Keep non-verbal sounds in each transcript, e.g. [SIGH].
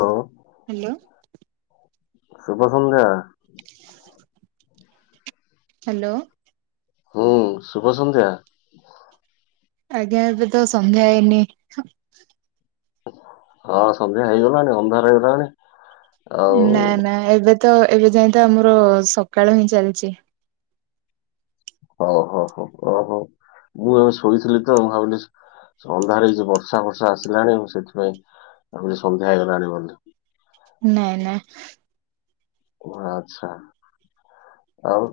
ହଉ ହ୍ୟାଲୋ। ଶୁଭ ସନ୍ଧ୍ୟା। [INAUDIBLE] ହ୍ୟାଲୋ। ହୁଁ ଶୁଭ ସନ୍ଧ୍ୟା। ଆଜ୍ଞା ଏବେ ତ ସନ୍ଧ୍ୟା ହେଇନି। ହଁ ସନ୍ଧ୍ୟା ହେଇଗଲାଣି ଅନ୍ଧାର ହେଇଗଲାଣି। ଆଉ ନା ନା ଏବେ ତ, ଏବେ ଯାଇ ତ ଆମର ସକାଳ ହିଁ ଚାଲିଛି। ଓ ହୋ ହୋ ଓ ହୋ। ମୁଁ ଏବେ ଶୋଇଥିଲି ତ ମୁଁ ଭାବିଲି ଅନ୍ଧାର ହେଇଚି ବର୍ଷା ଫର୍ଷା ଆସିଲାଣି ମୁଁ ସେଥିପାଇଁ ଭାବିଲି ସନ୍ଧ୍ୟା ହେଇଗଲାଣି ବୋଲି। ନାଇଁ ନାଇଁ। ଓ ଆଚ୍ଛା ଆଉ।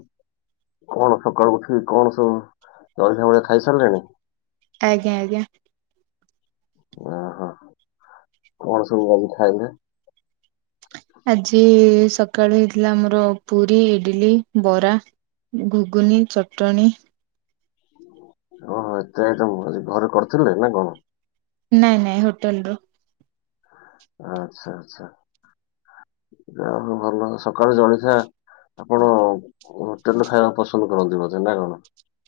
କଣ ସକାଳୁ ଉଠି କଣ ସବୁ ଜଳଖିଆ ଫଳଖିଆ ଖାଇ ସାରିଲେଣି? ଆଜ୍ଞା ଆଜ୍ଞା। ଆ ହଁ କଣ ସବୁ ଆଜି ଖାଇଲେ? ଆଜି ସକାଳୁ ହେଇଥିଲା ଆମର ପୁରୀ ଇଡିଲି ବରା। ଘୁଗୁନୀ ଚଟଣି। ଓହୋ, ଏତେ ଆଇଟମ ଏଇଘରେ କରିଥିଲେ ନା କଣ। ନାଇଁ ନାଇଁ ହୋଟେଲ ରୁ। ଆଛା, ଆଛା ଯାହାଉ ଭଲ, ସକାଳୁ ଜଳଖିଆ ଆପଣ ହୋଟେଲରୁ ଖାଇବାକୁ ପସନ୍ଦ କରନ୍ତି ବଧେ ନା କଣ?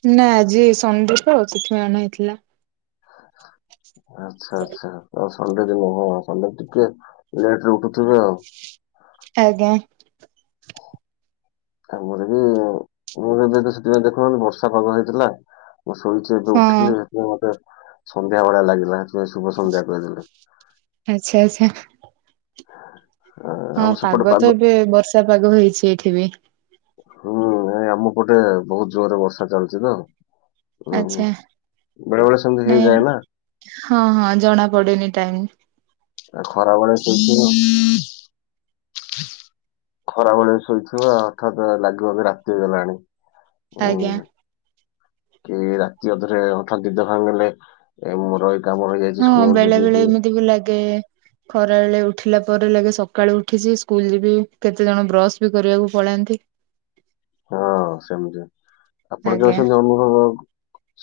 ନା ଆଜି ସଣ୍ଡେ ତ, ସେଥିପାଇଁ ଅଣା ହେଇଥିଲା। [INAUDIBLE] ଆଚ୍ଛା, ଆଚ୍ଛା ଅ ସଣ୍ଡେ ଦିନ ଓହୋ ସଣ୍ଡେ ରେ ଟିକେ ଲେଟରେ ଉଠୁଥିବେ ଆଉ। ହଁ [INAUDIBLE] ଆଜ୍ଞା। ଆମର ବି, ମୁ ଏବେ ସେଥିପାଇଁ ଦେଖୁନାହାନ୍ତି ବର୍ଷା ପାଗ ହେଇଥିଲା। ମୁଁ ଶୋଇଛି ଏବେ ହଁ। ଉଠିଲି ସେଥିପାଇଁ ମତେ ସନ୍ଧ୍ୟା ଭଳିଆ ଲାଗିଲା ହାରି। ସେ ଶୁଭ ସନ୍ଧ୍ୟା କହିଦେଲି। ଆଚ୍ଛା ଆଚ୍ଛା ଆ, ହଁ ଆମ ସେପଟେ ପାଗ ତ ଏବେ ବର୍ଷା ପାଗ ହେଇଛି ଏଇଠି ବି। ହୁଁ ଏ ଆମ ପଟେ ବହୁତ ଜୋରରେ ବର୍ଷା ଚାଲିଛି ତ। ହୁଁ ହୁଁ। ଆଛା! ବେଳେ ବେଳେ ସେମିତି ହେଇଯାଏ ନାଇଁ ନା ହଁ ହଁ ଜଣା ପଡେନି ଟାଇମ। ଖରା ବେଳେ [UNINTELLIGIBLE] ଖରା ଭେଳିଆ ବି ଶୋଇଥିବ ହଠାତ୍ ଲାଗିବ ବି ରାତି ହେଇଗଲାଣି। ଆଜ୍ଞା। ଉଁ। କି ରାତି ଅଧରେ ହଠାତ୍ ଦିଦ ଭାଙ୍ଗ ଗଲେ, ମୋର କାମ ରହିଯାଇଛି ହଁ ସ୍କୁଲ ବେଳେ ଯିବି ବେଳେ କି ଏମିତି ବି ଲାଗେ। ଖରା ବେଳେ ଉଠିଲା ପରେ ଲାଗେ ସକାଳୁ ଉଠିଛି। ସ୍କୁଲ ଯିବି କେତେ ଜଣ ବ୍ରଶ ବି କରିବାକୁ ପଳାନ୍ତି। ହଁ ସେମିତି, ଆପଣ ଯଉ ଆଜ୍ଞା ସେମିତି ଅନୁଭବ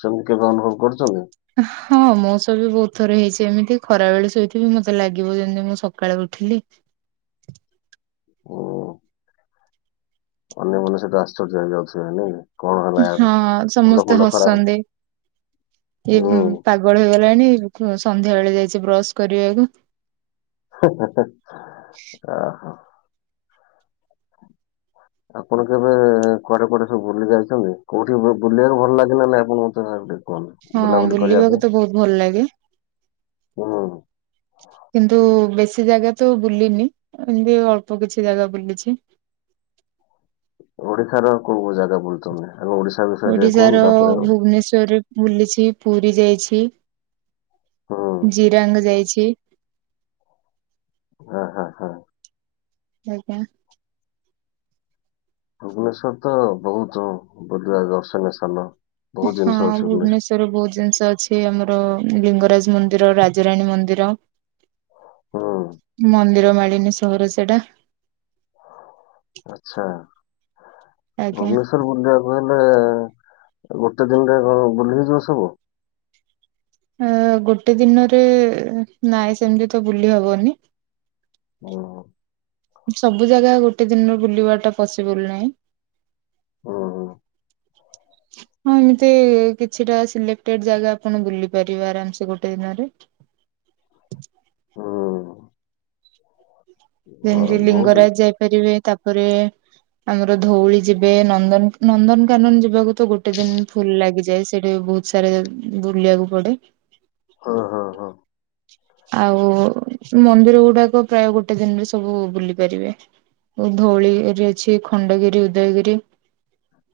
ସେମିତି କେବେ ଅନୁଭବ କରିଛନ୍ତି ହଁ, ମୋ ସହ ବି ବହୁତ ଥରେ ହେଇଛି। ଯେମିତି ଖରାବେେଳେ ଶୋଇଥିବି, ମତେ ଲାଗିବ ଯେମିତି ମୁଁ ସକାଳେ ଉଠିଲି। ହ [UNINTELLIGIBLE] ଅନ୍ୟ ମାନ ସେଇଟା ଆଶ୍ଚର୍ଯ୍ୟ ହେଇ ଯାଉଥିବେ ନାଇଁ କଣ ହେଲା ୟାର ହଁ ମୁଣ୍ଡ ସମସ୍ତେ ଫୁଣ୍ଡ ଖରାପ ହସନ୍ତି। ହୁଁ ଇଏ ପାଗଳ ହେଇଗଲାଣି। ସନ୍ଧ୍ୟା ବେଳେ ଯାଇଛି ବ୍ରଶ କରିବାକୁ ଓ ହୋ ହ ଓ ହୋ ଆପଣ କେବେ କୁଆଡ଼େ, କୁଆଡ଼େ, ସବୁ ବୁଲି ଯାଇଛନ୍ତି? କୋଉଠି ବୁଲିବାକୁ ଭଲ ଲାଗିଲ ନାଇଁ ଆପଣଙ୍କୁ ଟିକେ? କୁହନ୍ତୁ ହଁ ବୁଲାବୁଲି କରିବା ବୁଲିବାକୁ ପାଇଁ ତ ବହୁତ ଭଲ ଲାଗେ। ହୁଁ କିନ୍ତୁ ବେଶୀ କିଛି ଜାଗା ତ ବୁଲିନି ଏମିତି ଅଳ୍ପ କିଛି ଜାଗା ବୁଲିଛି ଓଡିଶାର କଉ କଉ ଜାଗା ବୁଲିଚନ୍ତି? ଓଡ଼ିଶାର ଭୁବନେଶ୍ଵରରେ ବୁଲିଛି, ପୁରୀ ଯାଇଛି ହୁଁ ଜିରାଙ୍ଗ ଯାଇଛି। ହଁ ହଁ ହଁ ଆଜ୍ଞା। ଭୁବନେଶ୍ଵର ତ ବହୁତ ବୁଲିବା ଦର୍ଶନୀୟ ସ୍ଥାନ। ବହୁତ ଜିନିଷ ହଁ ଅଛି ଭୁବନେଶ୍ୱର ଭୁବନେଶ୍ୱରରେ ବହୁତ ଜିନିଷ ଅଛି। ଏଇ ଆମର ଲିଙ୍ଗରାଜ ମନ୍ଦିର, ରାଜାରାଣୀ ମନ୍ଦିର ହୁଁ ମନ୍ଦିର ମାଳିନି ସହର ସେଟା ଆଛା, ଆଜ୍ଞା ଭୁବନେଶ୍ଵର ବୁଲିବାକୁ ଲେ ଗୋଟେ ଦିନରେ ବୁଲି ହେଇଯିବ ସବୁ। ଆ ଗୋଟେ ଦିନରେ ନାଇଁ ସେମିତି ତ ବୁଲି ହବନି ହ ହ ସବୁ ଜାଗା ଗୋଟେ ଦିନରୁ ବୁଲିବା ଟା ପସିବୁଲ ନାହିଁ ହଁ ହଁ ଏମିତି କିଛିଟା ସିଲେକ୍ଟେଡ ଜାଗା ଆପଣ ବୁଲି ପାରିବେ ଆରାମ ସେ ଗୋଟେ ଦିନରେ ହୁଁ ଅ, ଯେମିତି ବହୁତ ଲିଙ୍ଗରାଜ ଯାଇପାରିବେ ତାପରେ ଆମର ଧଉଳି ଯିବେ ନନ୍ଦନ ନନ୍ଦନକାନନ ଯିବାକୁ ତ ଗୋଟେ ଦିନ ଫୁଲ ଲାଗିଯାଏ ସେଠି ବହୁତ ସାରା ବୁଲିଆକୁ ପଡେ। ହଁ ହଁ ହଁ। ଆଉ ମନ୍ଦିର ଗୁଡାକ ପ୍ରାୟ ଗୋଟେ ଦିନରେ ସବୁ ବୁଲି ପାରିବେ। ଆଉ ଧଉଳି ରେ ଅଛି ଖଣ୍ଡଗିରି, ଉଦୟଗିରି।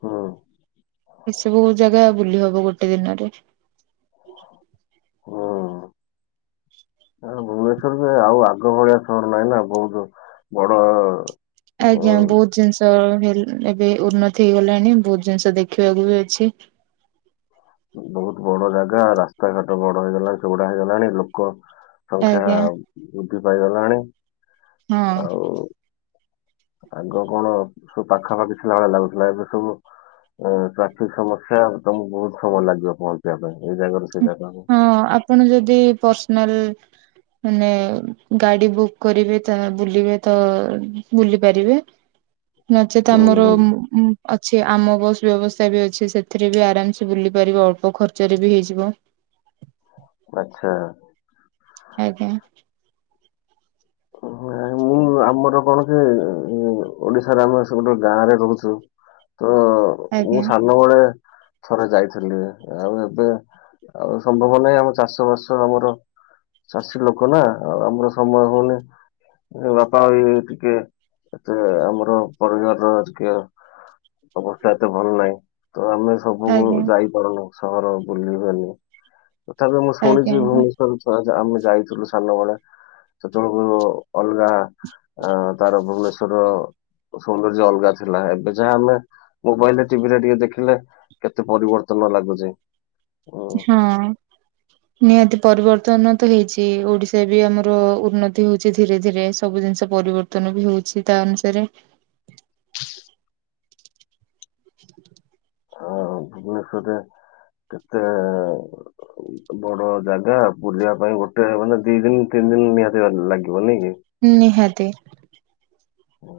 ହଁ। ଏସବୁ ଜାଗା ବୁଲି ହବ ଗୋଟେ ଦିନରେ। ହଁ। ଭୁବନେଶ୍ୱର ସେଇ ଆଉ ଆଗ ଭଳିଆ ସହର ନାହିଁ ନା ବହୁତ ବଡ଼ ଅ, ଆଜ୍ଞା ବହୁତ ଜିନିଷ ହେଲ ଏବେ ଉନ୍ନତି ହେଇଗଲାଣି ବହୁତ ଜିନିଷ ଦେଖିବାକୁ ବି ଅଛି। ଉ ବହୁତ ବଡ଼ ଜା ହେଇଗଲାଣି ଲୋକ ସଂଖ୍ୟା ଆଜ୍ଞା। ବୃଦ୍ଧି ପାଇଗଲାଣି। ହଁ। ଆଉ ଆଗ କଣ ସବୁ ପାଖାପାଖି ଥିଲା ଭଳିଆ ଲାଗୁଥିଲା ଏବେ ସବୁ ଉଁ ଟ୍ରାଫିକ ସମସ୍ୟା ତମକୁ ବହୁତ ସମୟ ଲାଗିବ ପହଁଞ୍ଚିବା ପାଇଁ। ଏଇ ଜାଗାରୁ ସେ ହୁଁ ଜାଗାକୁ ହଁ ଆପଣ ଯଦି ପର୍ସନାଲ ମାନେ ଗାଡ଼ି ବୁକ୍ କରିବେ ତା ବୁଲିବେ ତ ବୁଲି ପାରିବେ। ନଚେତ ହୁଁ ଆମର ହୁଁ ଉମ୍ ଉଁ ଅଛି ଆମ ବସ୍ ବ୍ୟବସ୍ଥା ବି ଅଛି ସେଥିରେ ବି ଆରାମସେ ବୁଲି ପାରିବେ ଅଳ୍ପ ଖର୍ଚ୍ଚରେ ବି ହେଇଯିବ। ଆଚ୍ଛା। ଆଜ୍ଞା। ନାଇଁ, ମୁଁ ଆମର କଣ କି ଉଁ, ଓଡ଼ିଶାରେ ଆମେ ସବୁଠୁ ଗାଁରେ ରହୁଛୁ ତ ମୁଁ ଆଜ୍ଞା ସାନବେଳେ ଥରେ ଯାଇଥିଲି ଆଉ ଏବେ ଆଉ ସମ୍ଭବ ନାହିଁ ଆମ ଚାଷ ବାସ ଆମର ଚାଷୀ ଲୋକ ନା ଆଉ ଆମର ସମୟ ହଉନି। ଉ ବାପା ବି ଟିକେ ଏତେ ଆଉ ଆମର ପରିବାରର ଆଜିକିଆ ଅବସ୍ଥା ଏତେ ଭଲ ନାଇଁ। ତ ଆମେ ସବୁକୁ ଆଜ୍ଞା ଯାଇପାରୁନୁ ସହର ବୁଲିବାଲି। ତଥାପି ମୁଁ ଆଜ୍ଞା ଶୁଣିଚି ଆଜ୍ଞା ଭୁବନେଶ୍ୱର ଚ ଆମେ ଯାଇଥିଲୁ ସାନବେଳେ ସେତେବେଳକୁ ଅଲଗା ଅଁ ତାର ଭୁବନେଶ୍ୱ ର ସୌନ୍ଦର୍ଯ୍ୟ ଅଲଗା ଥିଲା ଏବେ ଯାହା ଆମେ ମୋବାଇଲରେ ଟିଭିରେ ଟିକେ ଦେଖିଲେ କେତେ ପରିବ ର୍ତ୍ତନ ଲାଗୁଚି। ହଁ ନିହାତି ପରିବର୍ତ୍ତନ ତ ହେଇଛି ଓଡ଼ିଶା ବି ଆମର ଉନ୍ନତି ହଉଛି ଧୀରେ ଧୀରେ ସବୁ ଜିନିଷ ପରିବର୍ତ୍ତନ ବି ହଉଛି ତା ଅନୁସାରେ। ଆ, ଭୁବନେଶ୍ୱରରେ କେତେ ବଡ ଜାଗା ବୁଲିଆ ପାଇଁ ଗୋଟେ ମାନେ ଦି ଦିନି ତି ଦିନ ନିହାତି ଆ ଲାଗିବ ନାଇଁ କି? ନିହାତି। ହୁଁ।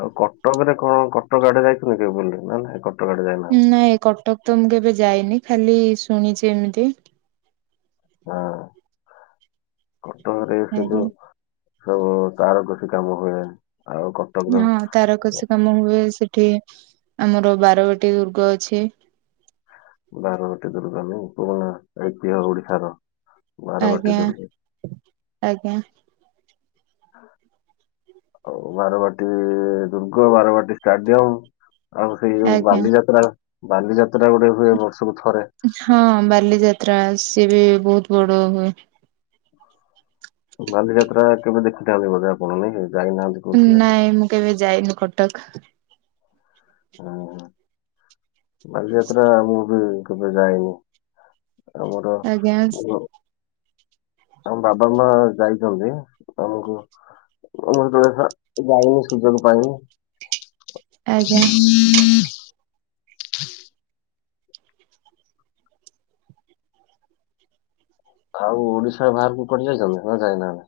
ଆଉ କଟକ ରେ କଣ କଟକ ଆଡେ ଯାଇଛନ୍ତି କେବେ ବୁଲି ନା ନାହିଁ କ ନାଇଁ କଟକ ତ ମୁଁ କେବେ ଯାଇନି ଖାଲି ଶୁଣିଛି ଏମିତି। ହଁ କଟକରେ ସେ ଆଜ୍ଞା ଯୋଉ ସବୁ ତାରକସି କାମ ହୁଏ। ଆଉ କଟକର ହଁ ତାରକସି କାମ ହୁଏ ସେଠି ଆମର ବାରବାଟୀ ଦୁର୍ଗ ଅଛି। ବାରବାଟୀ ଦୁର୍ଗ [UNINTELLIGIBLE] ପୁରୁଣା ଐତିହ ଓଡିଶାର। ବାରବାଟୀ ଆଜ୍ଞା ଦୁର୍ଗ ଆଜ୍ଞା। ଆଉ ବାରବାଟୀ ଇ-ଇ ଦୁର୍ଗ ବାରବାଟୀ ଷ୍ଟାଡିୟମ ଆଉ ସେଇ ଯୋଉ ଆଜ୍ଞା। ବାଲିଯାତ୍ରା ବାଲିଯା ହଁ ବାଲିଯାତ୍ରା ସିଏ ବି ବହୁତ ବଡ ହୁଏ। ବାଲିଯାତ୍ରା କେବେ ଦେଖିନାନ୍ତି ବୋଧେ ଆପଣ ନାଇଁ କି? ଯାଇନାହାନ୍ତି କହୁଥିଲେ ନାଇଁ ମୁଁ କେବେ ଯାଇନି କଟକ ହୁଁ ବାଲିଯାତ୍ରା ମୁଁ ବି କେବେ ଯାଇନି। ଆମର ଆଜ୍ଞା [UNINTELLIGIBLE] ଆମ ବାବା ମା ଯାଇଚନ୍ତି ତମକୁ ମୁଁ କେବେ ଯା ଯାଇନି ସୁଯୋଗ ପାଇନି। ଆଜ୍ଞା। ଆଉ ଓଡିଶା ବାହାରକୁ କୁଆଡେ ଯାଇଚନା ନା କୁଆଡେ ଯାଇନାହାନ୍ତି?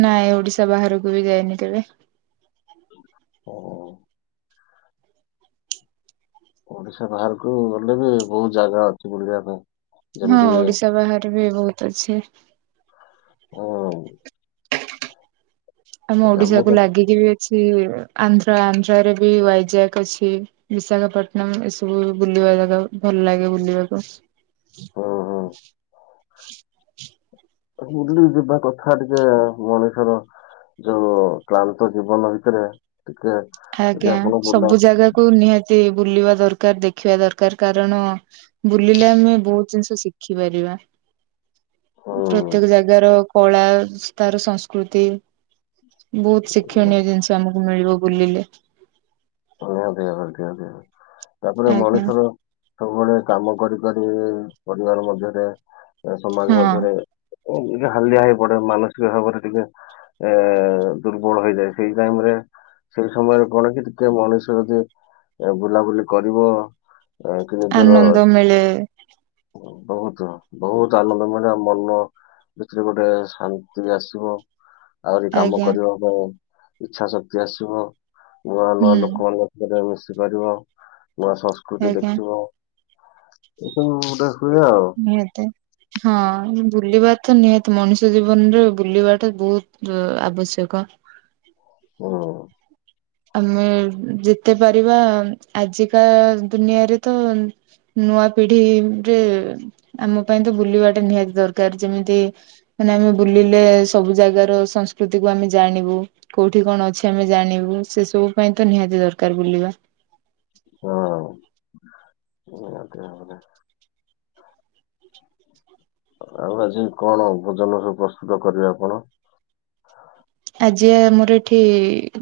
ନାଇଁ ଓଡିଶା ବାହାରକୁ ବି ଯାଇନି କେବେ। ହ ଓଡିଶା ବାହାରକୁ ଗଲେ ବି ବହୁତ ଜାଗା ଅଛି ବୁଲିବା ପାଇଁ। ହଁ ଯେମିତି ଓଡିଶା ବାହାରେ ବି ବହୁତ ଅଛି ଉଁ, ଆମ ଜାମ୍ମୁ ଓଡିଶାକୁୁ କା- ଲାଗିକି ବି ଛି ଏ ଆନ୍ଧ୍ରା ଆନ୍ଧ୍ରରେ ବି ୱାଇଜାକ୍ ଅଛି ବିଶାଖାପଟଣମ ଏସବୁ ବୁଲି [UNINTELLIGIBLE] ଭଲ ଲାଗେ ବୁଲିବାକୁ ହଁ ହଁ। [UNINTELLIGIBLE] ବୁଲି ଯିବା କଥା ଟିକେ ମଣିଷର ଯୋଉ କ୍ଲାନ୍ତ ଜୀବନ ଭିତରେ ଟିକେ ଯଦି ଆଜ୍ଞା ଆପଣ ବୁଲା ସବୁ ଜାଗାକୁ ନିହା ଯେ ବୁଲିବା ଦରକାର ଦେଖିବା ଦରକାର କାରଣ ବୁଲିଲେ ଆମେ ବହୁତ ଜିନିଷ ଶିଖିପାରିବା। [INAUDIBLE] ହୁଁ ପ୍ରତ୍ୟେକ ଜାଗାର କଳା ସ ତାର ସଂସ୍କୃତି ବହୁତ ଶିକ୍ଷଣୀୟ ଜିନିଷ ଆମକୁ ମିଳିବ ବୁଲିଲେ। ନିହାତି [UNINTELLIGIBLE] ତାପରେ ଆଜ୍ଞା ମଣିଷର ସବୁବେଳେ କାମ କରି କରି ଉ ପରିବାର ମଧ୍ୟରେଏ ସମାଜ ହଁ ମଧ୍ୟରେ ଉଁ ଇଏ ହାଲିଆ ହେଇ ପଡେ ମାନସିକ ଭାବରେ ଟିକେ ଏ ଦୁର୍ବଳ ହେଇଯାଏ ସେଇ ଟାଇମ ରେ ସେଇ ସମୟରେ କଣ କି ଟିକେ ମଣିଷ ଯଦି ଏ ବୁଲାବୁଲି କରିବ ଯାହା କି ନିଜର ଆନନ୍ଦ ମିଳେ ବହୁତ ବହୁତ ଆନନ୍ଦ ମିଳେ ଆଉ ମନ ସେଥିରେ ଗୋଟେ ଶାନ୍ତି ଆସିବ ଆହୁରି କାମ ଆଜ୍ଞା କରିବା ପାଇଁ ଇଚ୍ଛା ଶକ୍ତି ଆସିବ ନୂଆ ନୂଆ ହୁଁ। ଲୋ [UNINTELLIGIBLE] ମିଶିପାରିବ ନୂଆ ସଂସ୍କୃତି ଆଜ୍ଞା ଦେଖିବ। [UNINTELLIGIBLE] ନିହାତି ହଁ। ବୁଲିବା ତ ନିହାତି ମଣିଷ ଜୀବନରେ ବୁଲିବା ଟା ବହୁତ ଉଁ ଆବଶ୍ୟକ। ହଁ। ଆମେ ଯେତେ ପାରିବା ଆଜିକା ଦୁନିଆରେ ତ ନୂଆ ପିଢି ରେ ଆମ ପାଇଁ ତ ବୁଲିବାଟା ନିହାତି ଦରକାର ଯେମିତି ମାନେ ଆମେ ବୁଲିଲେ ସବୁ ଜାଗାର ସଂସ୍କୃତିକୁ ଆମେ ଜାଣିବୁ କୋଉଠି କଣ ଅଛି ଆମେ ଜାଣିବୁ ସେ ସବୁ ପାଇଁତ ନିହାତି ଦରକାର ବୁଲିବା। ହଁ ନିହାତି ଭାବରେ। [INAUDIBLE] ଆଉ ଆଜି କଣ ଭୋଜନ ସବୁ ପ୍ରସ୍ତୁତ କରିବେ ଆପଣ? ଆଜି ଆମର ଏଠି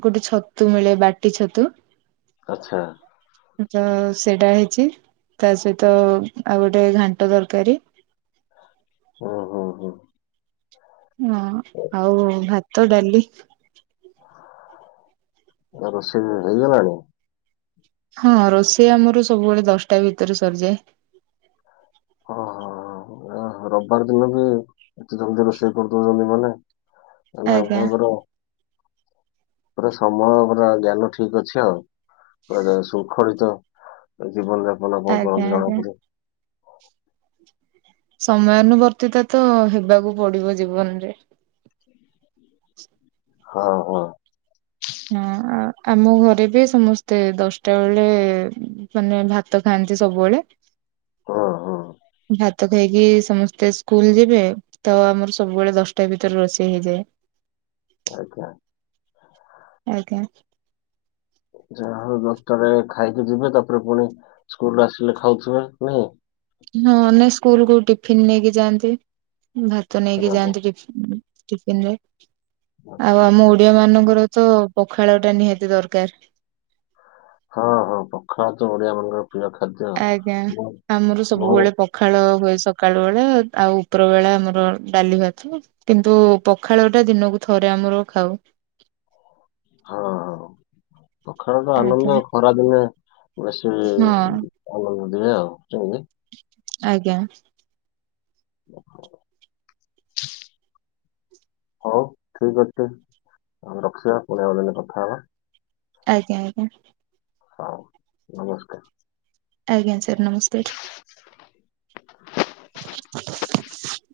ଗୋଟେ ଛତୁ ମିଳେ ବାଟି ଛତୁ ଆଚ୍ଛା। ତ ସେଇଟା ହେଇଛି ତା ସହିତ ଆଉ ଗୋଟେ ଘାଣ୍ଟ ଦରକାରୀ। ହୁଁ ହୁଁ ହୁଁ। ହଁ ଆଉ ଭାତ ଡାଲି ଆଉ ରୋଷେଇ ହେଇଗଲାଣି? ହଁ ରୋଷେଇ ଆମର ସବୁବେଳେ ଦଶଟା ଭିତରେ ସରିଯାଏ। ଓହୋ ରବିବାର ଦିନ ବି ଏତେ ଜଲଦି ରୋଷେଇ କରିଦଉଚନ୍ତି ମାନେ ଏଇନା ଆଜ୍ଞା ଆପଣଙ୍କର ପୁରା ସମୟ ପୁରା ଜ୍ଞାନ ଠିକ ଅଛି ଆଉ। ପୁରା ସ ଶୃଙ୍ଖଳିତ ଜୀବନ ଯାପନ ଆପଣ ଆଜ୍ଞା କରନ୍ତି ଆଜ୍ଞା ଜଣାପଡେ। ସମୟାନୁବର୍ତ୍ତିତ ତ ହେବାକୁ ପଡିବ ଜୀବନରେ। [INAUDIBLE] ହଁ ହଁ। ହଁ ଆ ଆମ ଘରେ ବି ସମସ୍ତେ ଦଶଟା ବେଳେ ମାନେ ଭାତ ଖାଆନ୍ତି। ଏଠି ସବୁବେଳେ। ହଁ ହଁ। ତ ଖାଇକି ସମସ୍ତେ ସ୍କୁଲ ଯିବେ ତ ଆମର ସବୁବେଳେ ଦଶଟା ଭିତରେ ରୋଷେଇ ହେଇଯାଏ। ଆଜ୍ଞା। ଆଜ୍ଞା। ଯାହା ହଉ ଦଶଟାରେ ଖାଇକି ଯିବେ ତାପରେ ପୁଣି ସ୍କୁଲରେ ଆସିଲେ ଖାଉଥିବେ ନାଇ। ହଁ ନାଇଁ ସ୍କୁଲକୁ ଟିଫନ୍ ନେଇକି ଯାଆନ୍ତି, ଭାତ ନେଇକି ହଁ ହଁ ଯାଆନ୍ତି ଟିଫ ଟିଫିନ୍ ରେ ଆଚ୍ଛା ଆଉ ଆମ ଆଚ୍ଛା। ଓଡିଆ ମାନଙ୍କର ତ ପଖାଳ ଟା ନିହାତି ଦରକାର। ହଁ ହଁ ପଖାଳ ତ ଓଡ଼ିଆ ମାନଙ୍କର ଆଜ୍ଞା ଆମର ମୋର ସବୁବେଳେ ପଖାଳ ହୁଏ ସକାଳୁ ବେଳେ ଆଉ ଉପର ବେଳା ଆମର ଡାଲି ଭାତ କିନ୍ତୁ ପଖାଳ ଟା ଦିନକୁ ଥରେ ଆମର ଖାଉ। ହଁ ହଁ। ପଖାଳ ତ ଆଜ୍ଞା ଆନନ୍ଦ, ଖରା ଦିନେ ବେଶି ହଁ ଆନନ୍ଦ ଦିଏ ଆଉ ସେମିତି ଆଜ୍ଞା। ପଖାଳ ହଉ ଠିକ ଅଛି ଆମେ ରଖିବା, ପୁଣି ଆଉ ଦିନେ କଥା ହେବା। ଆଜ୍ଞା ଆଜ୍ଞା। ହଁ ନମସ୍କାର। ଆଜ୍ଞା ସାର୍ ନମସ୍କାର। [INAUDIBLE]